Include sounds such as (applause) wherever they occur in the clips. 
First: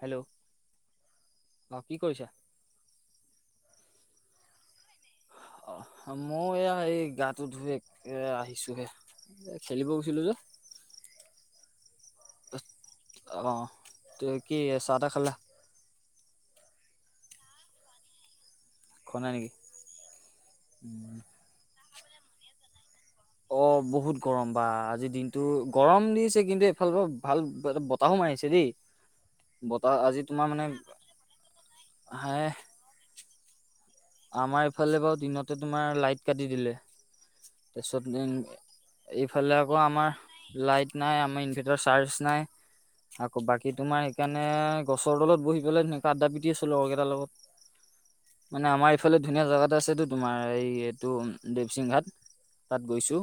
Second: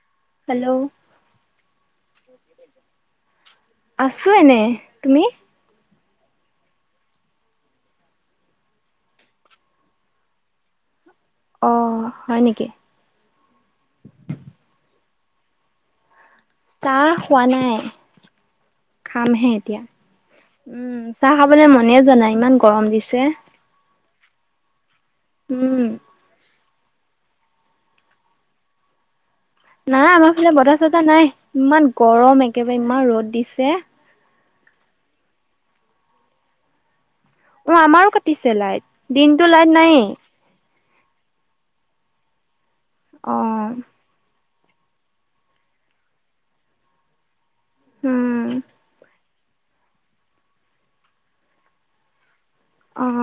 Hello hello অ' কি কৰিছা? আছো এনেই। তুমি? অ' মই এয়া এই গাটো ধুই আহিছো হে। খেলিব গৈছিলো যে। অ হয় নেকি অ তে কি চাহ (unintelligible) খা খালা? কাহ হোৱা নাই। খোৱা নাই নেকি খামহে এতিয়া উম চাহ খাবলে মনেই যোৱা ইমান গৰম দিছে। অ' বহুত গৰম বা আজি দিনতটো উম গৰম দিছে কিন্তু ভাল ভাল বতাহো মাৰিছে দেই। বতাহ নাই আজি আমাৰ তোমাৰ ফালে মানে বতাহ চতাহ নাই ইমান হে গৰম একেবাৰে ইমান ৰ'দ দিছে। আমাৰ ইফালে বাৰু দিনতে তোমাৰ লাইট কাটি দিলে। অ তাৰপিছত আমাৰো কাটিছে লাইট দিনতটো এইফালে আকৌ লাইট নাইয়েই আমাৰ লাইট নাই আমাৰ ইনভেটাৰ চাৰ্জ নাই অ আকৌ বাকী তোমাৰ সেই মানে গছৰ তলত বহি পেলাই ধুনীয়াকে আদ্ডা পিতি আছিলো অৰু লগৰ কেইটাৰ লগত উম মানে আমাৰ এই ফালে ধুনীয়া জোগা আছেতো তোমাৰ এই এইটো দেৱসিং ঘাট। তাত অ গৈছো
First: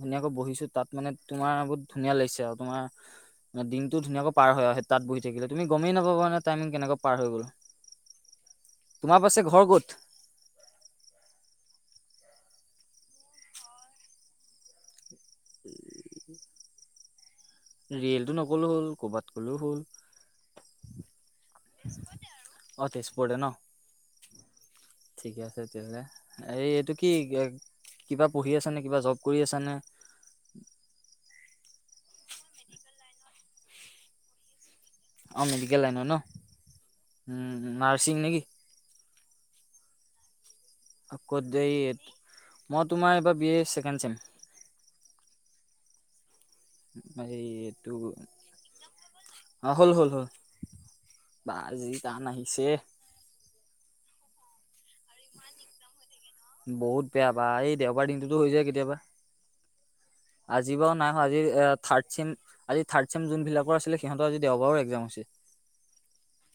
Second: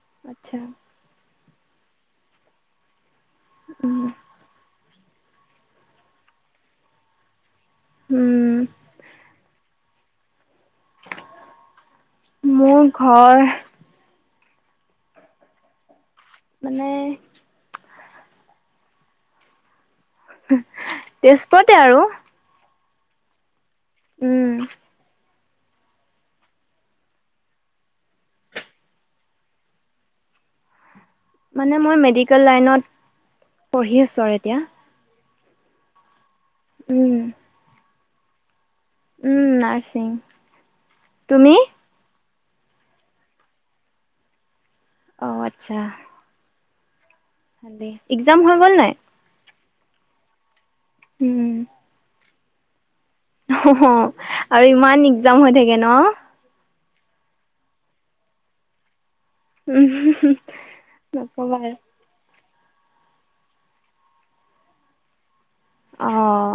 ধুনীয়াকৈ আচ্ছা বহিছো তাত মানে তোমাৰ বহুত ধুনীয়া লাগিছে আৰু তোমাৰ দিনটো উম ধুনীয়াকৈ পাৰ হৈ আহে তাত বহি থাকিলে তুমি গমেই নাপাবাানে টাইমিং কেকৈ পাৰ হৈ গ'ল। উম তোমাৰ পাছে ঘৰ ক'ত? মোৰ ঘৰ মানে? ৰিয়েলটো নকলেও হ'ল কৰ'ৰবাত কলেও হ'ল। তেজপুৰতে আৰু। অঁ তেজপুৰতে আৰু ন। উম। ঠিকে আছে তেতিয়াহ'লে এই এইটো কি? কিবা পঢ়ি আছানে কিবা জব কৰি আছানে? মানে মই মেডিকেল লাইনত পঢ়ি আছোঁ আৰু এতিয়া। অঁ মেডিকেল লাইনত ন উম নাৰ্ছিং নেকি? উম নাৰছিং। আ ক'ত যে মই তোমাৰ এইবাৰ বি ছেকেণ্ড চেম। অঁ আচ্ছা। এই এইটো ভালেই এক্জাম হৈ গ'ল নাই। অ হল হল হল উম, বা যি টান আহিছে। অ আৰু ইমান একগ্জাম হৈ থাকে ন। বহুত বেয়া বা এই দেওবাৰ দিনটোতো হৈ যায় কেতিয়াবা। উম। আজি বাৰু নাই হ আজি থাৰ্ড চেম- আজি থাৰ্ড ছেম যোনবিলাকৰ আছিলে সিহঁতৰ আজি দেওবাৰো এক্জাম হৈছে। আহ।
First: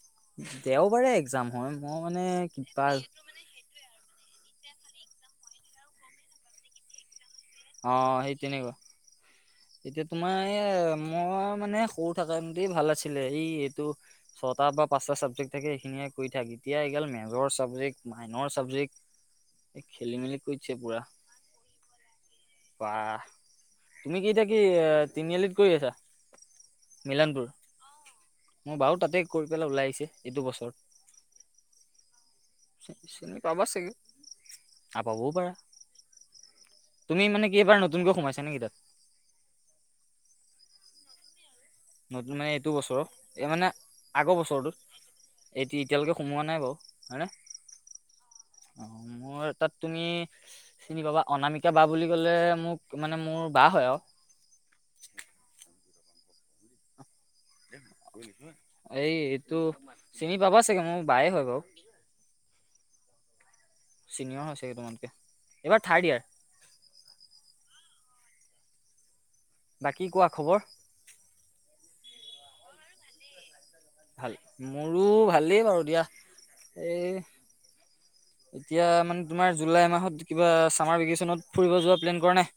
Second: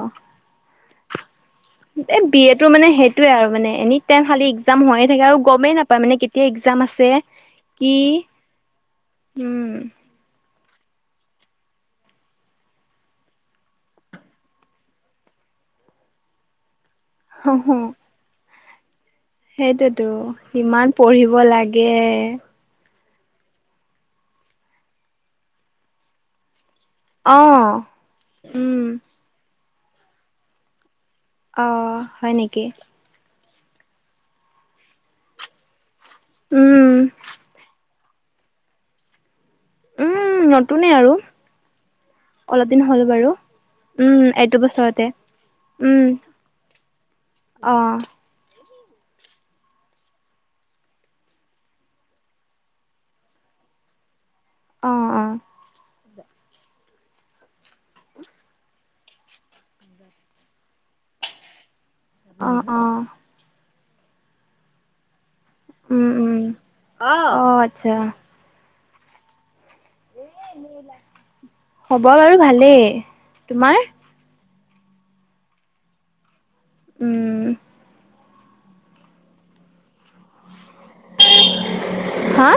দেওবাৰে এক্জাম হয় মই মানে বি এ তো কিবা মানে সেইটোয়ে আৰু মানে এনি টাইম খালি এক্সাম হয়ে থাকে আৰু গমেই নাপায় মানে কেতিয়া এক্জাম আছে। কি অ সেই তেনেুৱা উম, এতিয়া তোমাৰ এ মই মানে সৰু থাকতে ভাল আছিলে এই এইটো ছটা বা পাঁচটা চাবজেক্ট থাকে এইখিনিয়ে কৰি থাক এতিয়া এগাল মেজৰ চাবজেক্ট মাইনৰ চাবজেক্ট। এই সেইটোতো খেলি মেলি কৰি ইমান পঢ়িব লাগে। বাহ তুমি কি এতিয়া কি তিনিআলিত ঘুই আছা। মিলনপুৰ আহ উম। প ওলাই আহিছে এইটো বছৰ। অ হয় নেকি। চিনি পাবা চাগে আৰু পাবও পাৰা উম, তুমি মানে কি এবাৰ নতুন নতুনকৈ সোমাইছে নেকি তাত। উম নতুনে আৰু। নতুন মানে অলপ এইটো দিন হ'ল বছৰৰ বাৰু। এই মানে উম, আগৰ এইটো বছৰতে বছৰটোত। এ উম, এতিয়ালৈকে সোমোৱা নাই বাৰু অ', হয়নে অ মোৰ তাত তুমি চিনি পাবা অনামিকা বা বুলি ক'লে মোক মানে মোৰ বা হয় আৰু। অঁ অঁ। এই এইটো চিনি পাব চাগে মোৰ বায়ে হয় বাৰু। আহ আহ। চিনিয় হৈছে হি তোমাতকে এইবাৰ থাৰ্ড উম ইয়াৰ উম অ অ আচ্ছা বাকী কোৱা খবৰ মৰ বাৰু ভালেই তোমাৰ ভাল মোৰো ভালেই বাৰু দিয়া এই উম, এতিয়া মানে তোমাৰ জুলাই মাহত কিবা চামাৰ ভিকেচনত ফুৰিব যোৱা প্লেন কৰা নাই হা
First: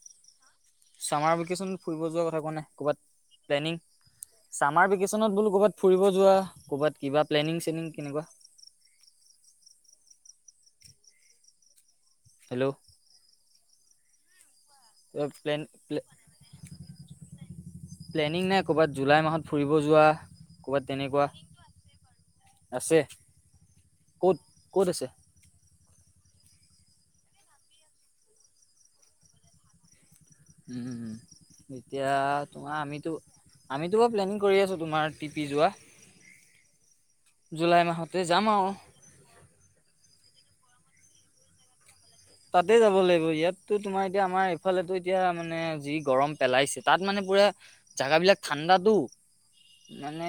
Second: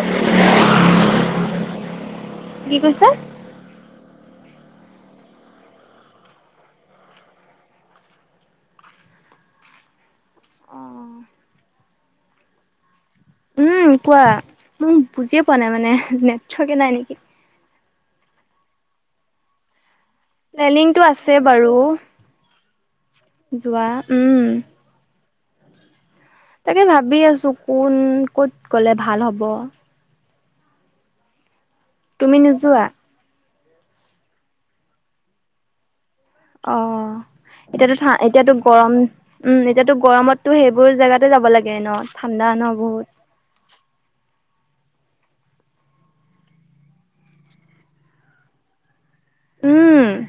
চামাৰ ভিকচনত ফুৰিব যোৱাৰ কথা কোৱা নাই কি কৈছা? ক'ৰবাত প্লেনিং ছামাৰ ভিকেচনত বোলো ক'ৰবাত ফুৰিব যোৱা ক'ৰবাত কিবা প্লেনিং চেনিং কেনেকুৱা (unintelligible) অঁ হেল্ল' উম কোৱা মোক বুজিয়ে পোৱা প্লেন নাই মানে নেটৱৰ্কে নাই নিকি প্লেনিং নাই ক'ৰবাত জুলাই মাহত ফুৰিব যোৱা ক'ৰবাত প্লেলিংতটো তেনেকুৱা আছে বাৰু আছে যোৱা ক'ত উম ক'ত আছে তাকে ভাবি আছো কোন কত গলে ভাল হব উম এতিয়া তুমি তোমাৰ নোযোৱা? আমিতো আমিতো বাৰু প্লেনিং কৰি আছো তোমাৰ টিপি যোৱা অ জুলাই এতিয়াতো থা মাহতে যাম এতিয়াতো আৰু গৰম উম এতিয়াতো গৰমত তো সেইবোৰ জেগাতে যাব লাগে ন ঠাণ্ডা ন তাতে যাব বহুত লাগিব ইয়াততো তোমাৰ এতিয়া আমাৰ ইফালেতো এতিয়া মানে যি গৰম পেলাইছে তাত মানে পুৰা জাগা বিলাক ঠাণ্ডাতো উম মানে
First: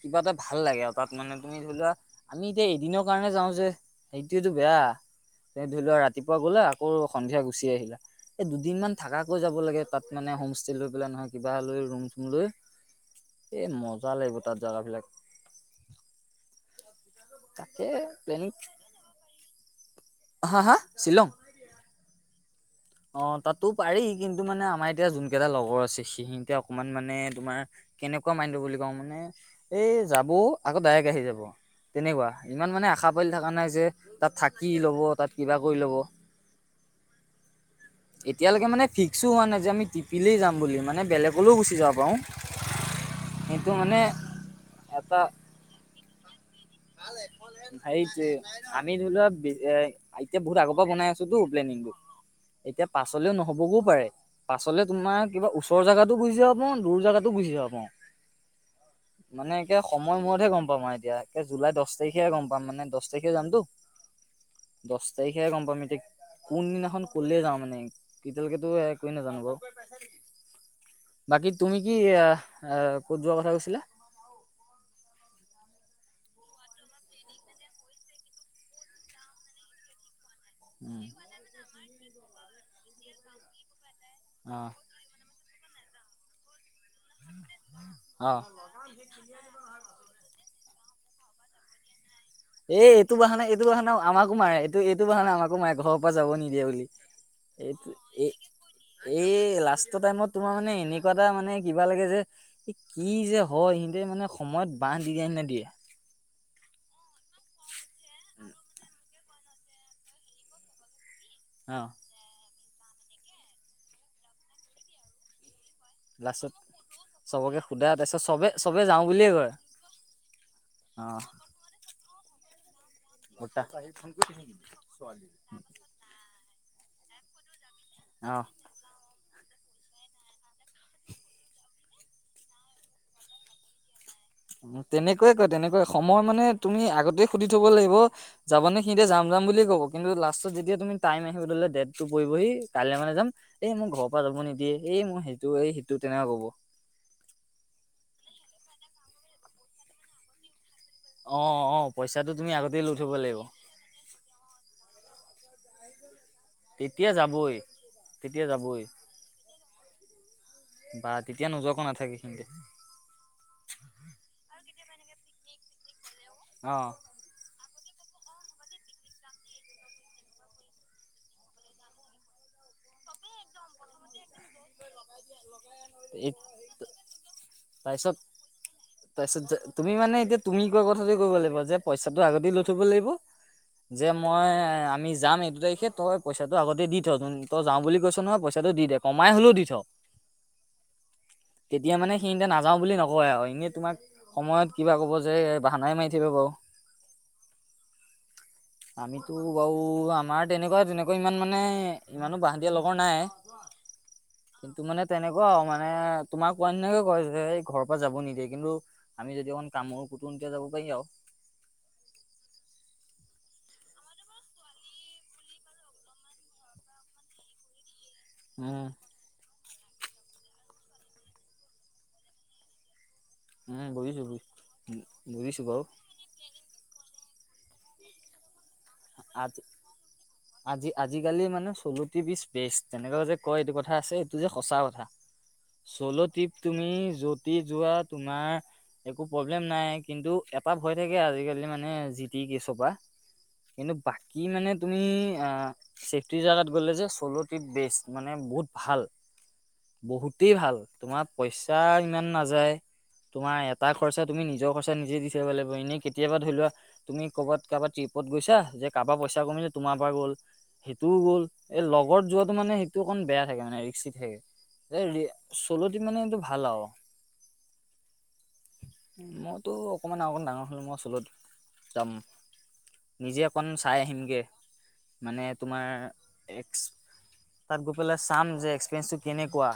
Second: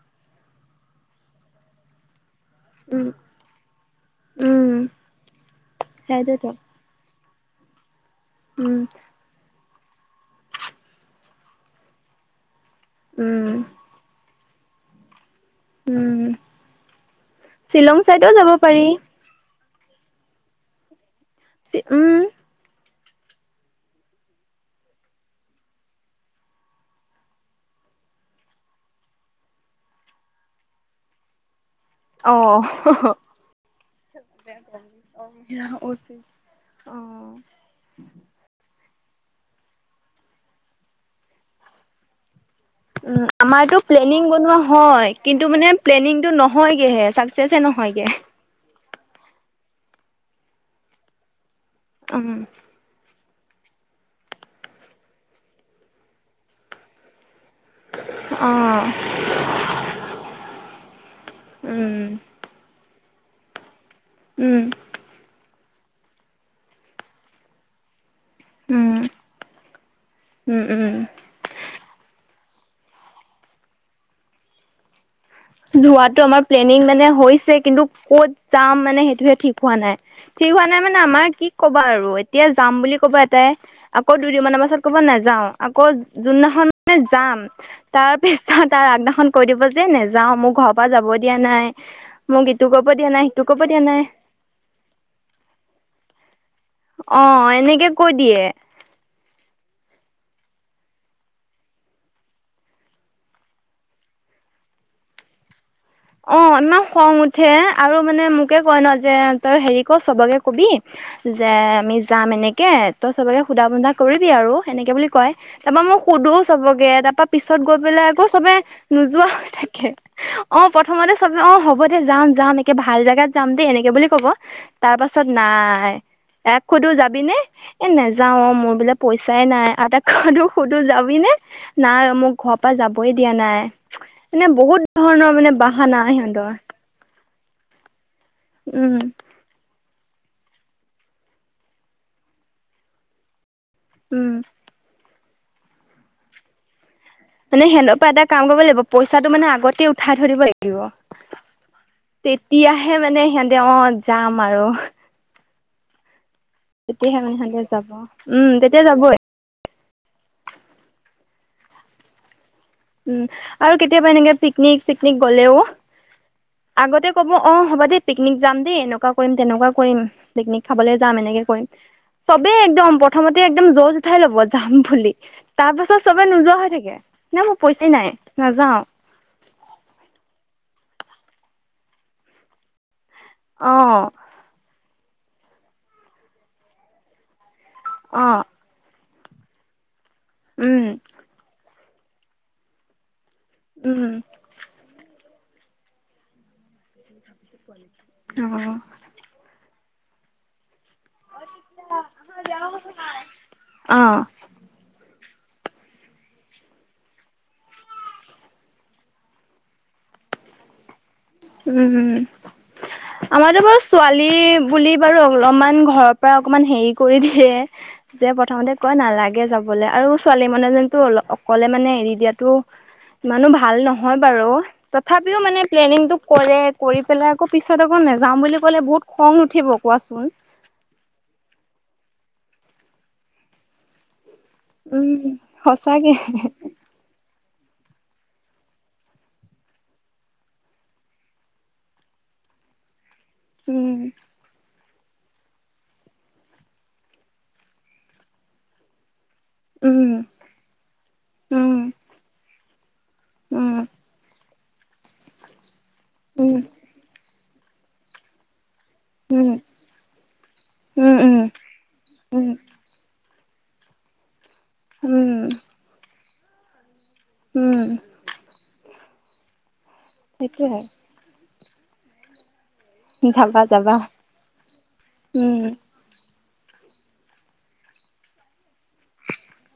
কিবা এটা ভাল লাগে আৰু তাত মানে তুমি ধৰি লোৱা আমি এতিয়া এদিনৰ উম কাৰণে যাও যে হেইটোৱেটো উম বেয়া ধৰি লোৱা ৰাতিপুৱা সেইটোৱেতো গলা আকৌ সন্ধিয়া গুচি আহিলা এই উম দুদিন মান থাকাকৈ যাব লাগে তাত মানে হোম ষ্টে লৈ পেলাই নহয় কিবা লৈ ৰুম চুম লৈ উম এই মজা লাগিব তাত জাগাবিলাক উম তাকে শ্বিলং চাইডেও যাব প্লেনিং পাৰি হা হা শ্বিলং চি উম অ তাতো পাৰি কিন্তু মানে আমাৰ এতিয়া যোন কেইটা লগৰ আছে সিহিতে অকমান মানে তোমাৰ কেনেকুৱা মাইন্ডৰ বুলি কওঁ মানে এই যাবও আকৌ ডাইৰেক্ট আহি যাব তেনেকুৱা অঁ ইমান মানে আশা পালি থকা নাই যে তাত থাকি ল'ব তাত কিবা কৰি ল'ব অঁ এতিয়ালৈকে মানে ফিক্সো হোৱা নাই যে আমি টিপিলেই যাম বুলি মানে বেলেগলৈও গুচি যাব পাৰো উম কিন্তু আমাৰতো মানে প্লেনিং বনোৱা হয় কিন্তু মানে প্লেনিংটো নহ হেইত যে আমি ধৰি লোৱা এ এতিয়া বহুত আগৰ পৰা বনাই আছোতো প্লেনিংটো উম এতিয়া পাচ পাচলৌ নহবগৌও পাৰে পাছলে তোমাৰ কিবা ওচৰ জাগাতো গুজি যাব পাও দূৰ জাগাত গুচি যাব পাওঁ অঁ মানে এয়া সময় মূৰতহে গম পাম মই এতিয়া তে জুলাই দছ উম তাৰিখে গম পাম মানে দছ তাৰিখে যামতো উম দছ তাৰিখে গম পাম মিতিক কোনদিনাখন কলে যাওঁ মানে এতিয়ালকেটো উম একোৱে নাজানো বাৰু উম উম বাকী তুমি কি এ এ ক'ত যোৱা কথা কৈছিলা যোৱাতটো আমাৰ প্লেনিং মানে হৈছে কিন্তু ক'ত যাম মানে সেইটোহে ঠিক হোৱা নাই ঠিক হোৱা নাই মানে উম, আমাৰ কি কবা আৰু এতিয়া যাম বুলি ক'বা এটাই আকৌ দুই দু অ মমানৰ পাছত ক'ব নাযাও আকৌ যোনদিনাখন মানে যাম তাৰ অ পিছত তাৰ আগদিনাখন কৈ দিব যে নেযা মোৰ ঘৰৰ পৰা যাব দিয়া নাই মোক ইটো কৰিব এই দিয়া এইটো নাই সিটো বাহানা কৰিব এইটো দিয়া বাহানা নাই আমাকো মাৰে এইটো এইটো বাহানা আমাকো মাৰে ঘৰৰ পৰা যাব নিদিয়ে বুলি অ এনেকে এইটো কৈ এই দিয়ে। এই লাষ্ট টাইমত তোমাৰ মানে এনেকুৱা এটা মানে কিবা লাগে যে কি যে হয় সিহতে মানে সময়ত। ক ডিজাইন ন দিয়ে। অ ইমান খং উঠে আৰু মানে মোকে কয় ন যে। তই হেৰি কৰ চবকে কবি যে অ আমি যাম এনেকে তাকে তই সবকে সোধা বোধা কৰি দিয় আৰু এনেকে বুলি কয়। তাৰপা মোক সোধো লাষ্টত চবকে তাৰপা পিছত চবকে গৈ সোধা পেলাই তাৰপিছত আকৌ চবে যাওঁ নোযোৱা বুলিয়ে হৈ কয় থাকে অ প্ৰথমতে চব অ হ'ব দে যাম যাম একে ভাল জোগাত যাম বৰ্তা দেই এনেকে বুলি ক'ব তাৰ পাছত না ন এক সুধো যাবি নে এ নাযাও অ মোৰ বোলে পইচাই নাই এটাক সুধো যাবি নে নাই মোক ঘৰৰ পৰা যাবই দিয়া নাই মানে বহুত ধৰণৰ মানে তেনেকৈ বাহানা সময় মানে সিহঁতৰ তুমি আগতেই সুধি থব লাগিব যাব নে উম সিহতে যাম যাম বুলিয়ে ক'ব কিন্তু লাষ্টত যেতিয়া তুমি টাইম আহিবলে ডেটটো পৰিহি কাইলৈ মানে যাম এই মোক ঘৰৰ পৰা উম যাব নিদিয়ে এই মোৰ সেইটো এই সেইটো তেনেকুৱা কব। মানে সেনহ পৰা এটা কাম কৰিব লাগিব পইচাটো মানে আগতেই উঠাই থৈ অ', অ', পইচাটো তুমি আগতে লৈ তেতিয়াহে থ'ব মানে লাগিব সিহঁতে অ যাম আৰু। তেতিয়া তেতিয়াহে মানে যাবই। সহতে যাব উম তেতিয়া যাবই বা তেতিয়া নোযোৱাকে নাথাকে সে উম আৰু কেতিয়াবা এনেকে পিকনিক চিকনিক গ'লেও অ', আগতে কব অ হ'ব দে পিকনিক যাম দেই এনেকুৱা কৰিম তেনেকুৱা কৰিম পিকনিক খাবলৈ যাম এনেকে কৰিম চবেই একদম প্ৰথমতে একদম জজ উঠাই লব যাম বুলি তাৰ পাছত চবে এই নোযোৱা হৈ থাকে না মোৰ পইচা নাই তাৰপিছত নাযাও। নে এতিয়া তুমি কোৱা কথাতে কব লাগিব যে পইচাটো আগতে লৈ থ'ব লাগিব। অ যে মই আমি যাম এইটো তাৰিখে তই পইচাটো আগতে দি থত তই যাও বুলি কৈছ অ নহয় পইচাটো দি দে কমাই হলেও দি থ। উম তেতিয়া মানে সেইতে নাযাও বুলি নকয় আৰু এনেই তোমাক উম সময়ত কিবা ক'ব যে বাহানাই মাৰি থাকিব বাৰু। অ', (unintelligible) আমাৰ তেনেকুৱাই -তেনেক আকৌ ইমান মানে ইমানো বাহ দিয়া লগৰ নাই অ', কিন্তু মানে তেনেকুৱাও মানে তোমাক কোৱা নিনাকে কয় যে এই ঘৰৰ পৰা যাব নিদিয়ে কিন্তু আমি যদি অকন কামুৰ পুতুংকে যাব পাৰি আৰু। উম, হম। আমাৰতো বাৰু ছোৱালী বুলি বাৰু অলপমান ঘৰৰ পৰা অকমান হেৰি কৰি দিয়ে যে প্ৰথমতে উম। কয় নালাগে যাবলে আৰু ছোৱালী মানুহএজন টো অল অকলে মানে এৰি দিয়াটো ইমানু ভাল উম নহয় বুজিছো বাৰু বুজি তথাপিও মানে বুজিছো বাৰু প্লেনিং টো কৰে কৰি পেলাই আকৌ পিছত আকৌ নেযাওঁ বুলি ক'লে বহুত খং আজি নুঠিব কোৱাচোন? Solo trip is best তেনেকুৱাও যে কয় এইটো কথা আছে। এইটো যে সঁচা কথা উম, সঁচাকে চ'লো ট্ৰিপ তুমি যতি যোৱা তোমাৰ একো প্ৰব্লেম নাই কিন্তু এটা ভয় থাকে আজিকালি মানে জি টি কেচপৰা কিন্তু উম, বাকী মানে তুমি অ, চেফটিৰ জাগাত গ'লে যে চ'লো ট্ৰিপ বেষ্ট মানে বহুত ভাল। উম, বহুতেই ভাল তোমাৰ পইচা উম, ইমান নাযায়। তোমাৰ উম। এটা খৰচা তুমি নিজৰ খৰচা নিজে দি থাকিব লাগিব এনেই কেতিয়াবা ধৰি উম, লোৱা তুমি ক'বাত কাৰবা ট্ৰিপত গৈছা যে কাৰপা পইচা উম, কমিলে তোমাৰ পৰা গ'ল উম, উম, সেইটোও গ'ল এই লগত উম, যোৱাটো মানে সেইটো অকণ বেয়া থাকে মানে ৰিক্সি থাকে উম, চলট মানে এইটো ভাল আৰু, উম মইতো অকণমান অকণ ডাঙৰ সেইটোৱে। হ'লো মই ওচৰত যাম। নিজে যাবা অকণ যাবা চাই আহিমগৈ মানে উম তোমাৰ এক্স তাত গৈ পেলাই চাম যে এক্সপিৰিয়েঞ্চটো কেনেকুৱা।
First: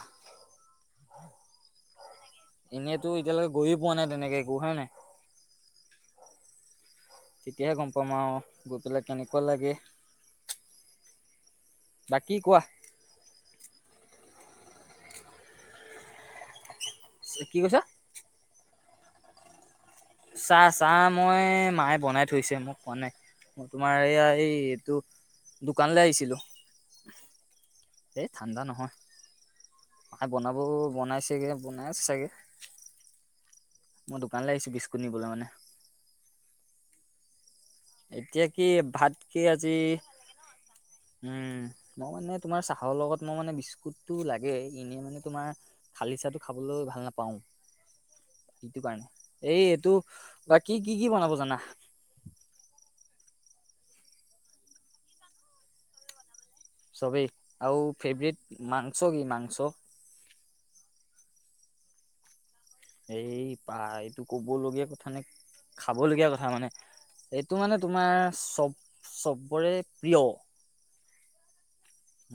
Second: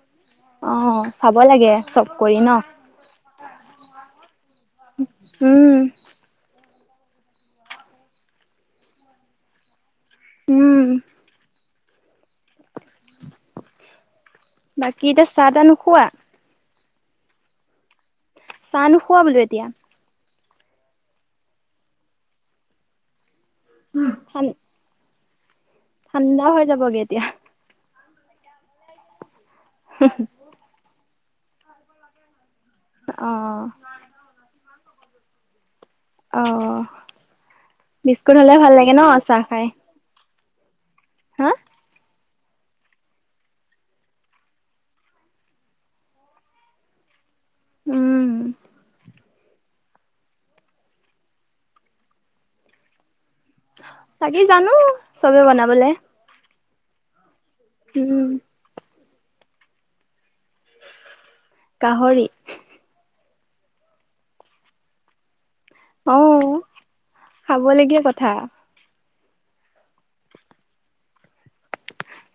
অ চাব লাগে চব কৰি ন? এনেইতো এতিয়ালৈকে গৈয়ে পোৱা নাই তেনেকে একো হয় নাই। উম তেতিয়াহে গম পামা আৰু গৈ পেলাই কেনেকুৱা লাগে। উম বাকী কোৱা? বাকী এতিয়া চাহ তাহ নোখোৱা? কি কৈছা? চাহ নোখোৱা বোলো এতিয়া? চাহ চাহ মই মায়ে বনাই থৈছে মোক পোৱা নাই। তোমাৰ এইয়া ঠান এই এইটো দোকানলৈ আহিছিলো ঠাণ্ডা হৈ যাবগে এতিয়া। এই ঠাণ্ডা নহয় আ বনাব বনাইছেগে বনাই আছে চাগে, অঁ মই দোকানলৈ আহিছো বিস্কুট নিবলৈ মানে অঁ এতিয়া কি ভাত কি আজি হা উম ম মানে- তোমাৰ চাহৰ লগত মই মানে বিস্কুটটো লাগে এনেই মানে তোমাৰ শালি চাহটো খাবলৈ ভাল নাপাওঁ, উম ইটো কাৰণে। এই এইটো বা কি কি কি বনাব জানা? তাকি জানো চবে বনাবলে। চবেই আৰু উম ফেভৰেট মংস কি মংস? গাহৰি। এই পা এইটো ক'বলগীয়া কথা নে অ খাবলগীয়া কথা মানে এইটো মানে খাবলগীয়া তোমাৰ কথা চব সববৰে প্ৰিয়।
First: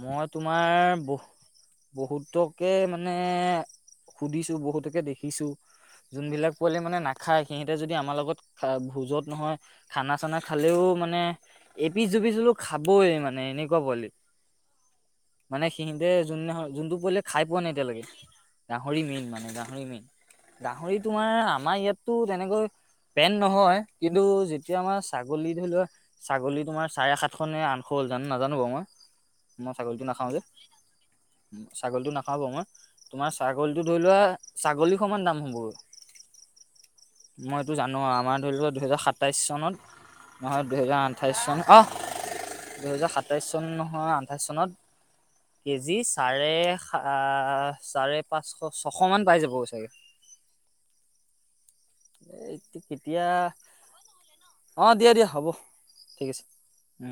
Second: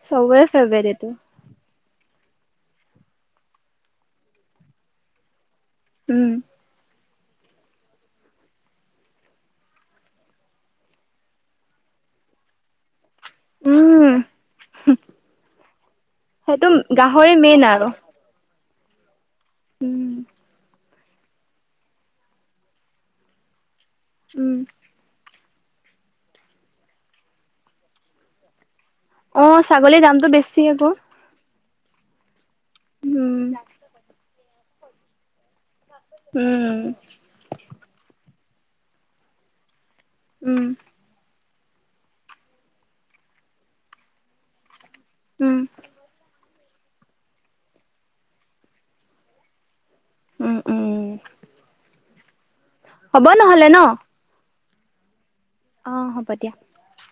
মই চবৰে ফেভৰেট তোমাৰ এইটো বহু বহুতকে মানে সুধিছো বহুতকে দেখিছো। উম যোনবিলাক পোৱালি মানে ন খাই সিহঁতে যদি আমাৰ লগত ভোজত নহয় খানা চানা খালেও মানে এপি পিছিলো খাবে মানে এনেকুৱা উম বলি। মানে সিহতে যোন ন সেইটো যোনটো পৰিলেে গাহৰি খাই পোৱা মেইন নাই আৰু এতিয়ালৈকে ডাহৰি মেইন মানে। গাহৰি উম মেইন গাহৰি তোমাৰ আমাৰ ইয়াততো তেনেকৈ পেন নহয়। কিন্তু উম যেতিয়া আমাৰ চ ছাগলী ধৰি লোৱা ছাগলী তোমাৰ চাৰে সাতশ নে আঠশ হ'ল জানো নাজানো বাৰু মই। অ মই ছাগলীৰ ছাগলীটো নাখাওঁ দামতটো যে বেছি আকৌ। ছাগলীটো নাখা ব মই তোমাৰ উম ছাগলীটো ধৰি লোৱা ছাগলী সমমান দাম হ'ব। উম মই এইটো জানো আৰু আমাৰ ধৰি লওোৱা দুহেজাৰ সাতাইশ চনত। উম নহয় দুহেজাৰ আঠাইছ চন অ দুহেজাৰ সাতাইছ চন নহয় আ। আঠাইছ চনত উম কেজি চাৰে আ চাৰে পাঁচশ ছশ মান পাই যাব চাগে। উম উম। এতিয়া হ'ব নহ'লে ন অ', দিয়া দিয়া হ'ব। অ', ঠিক হ'ব আছে দিয়া। উম।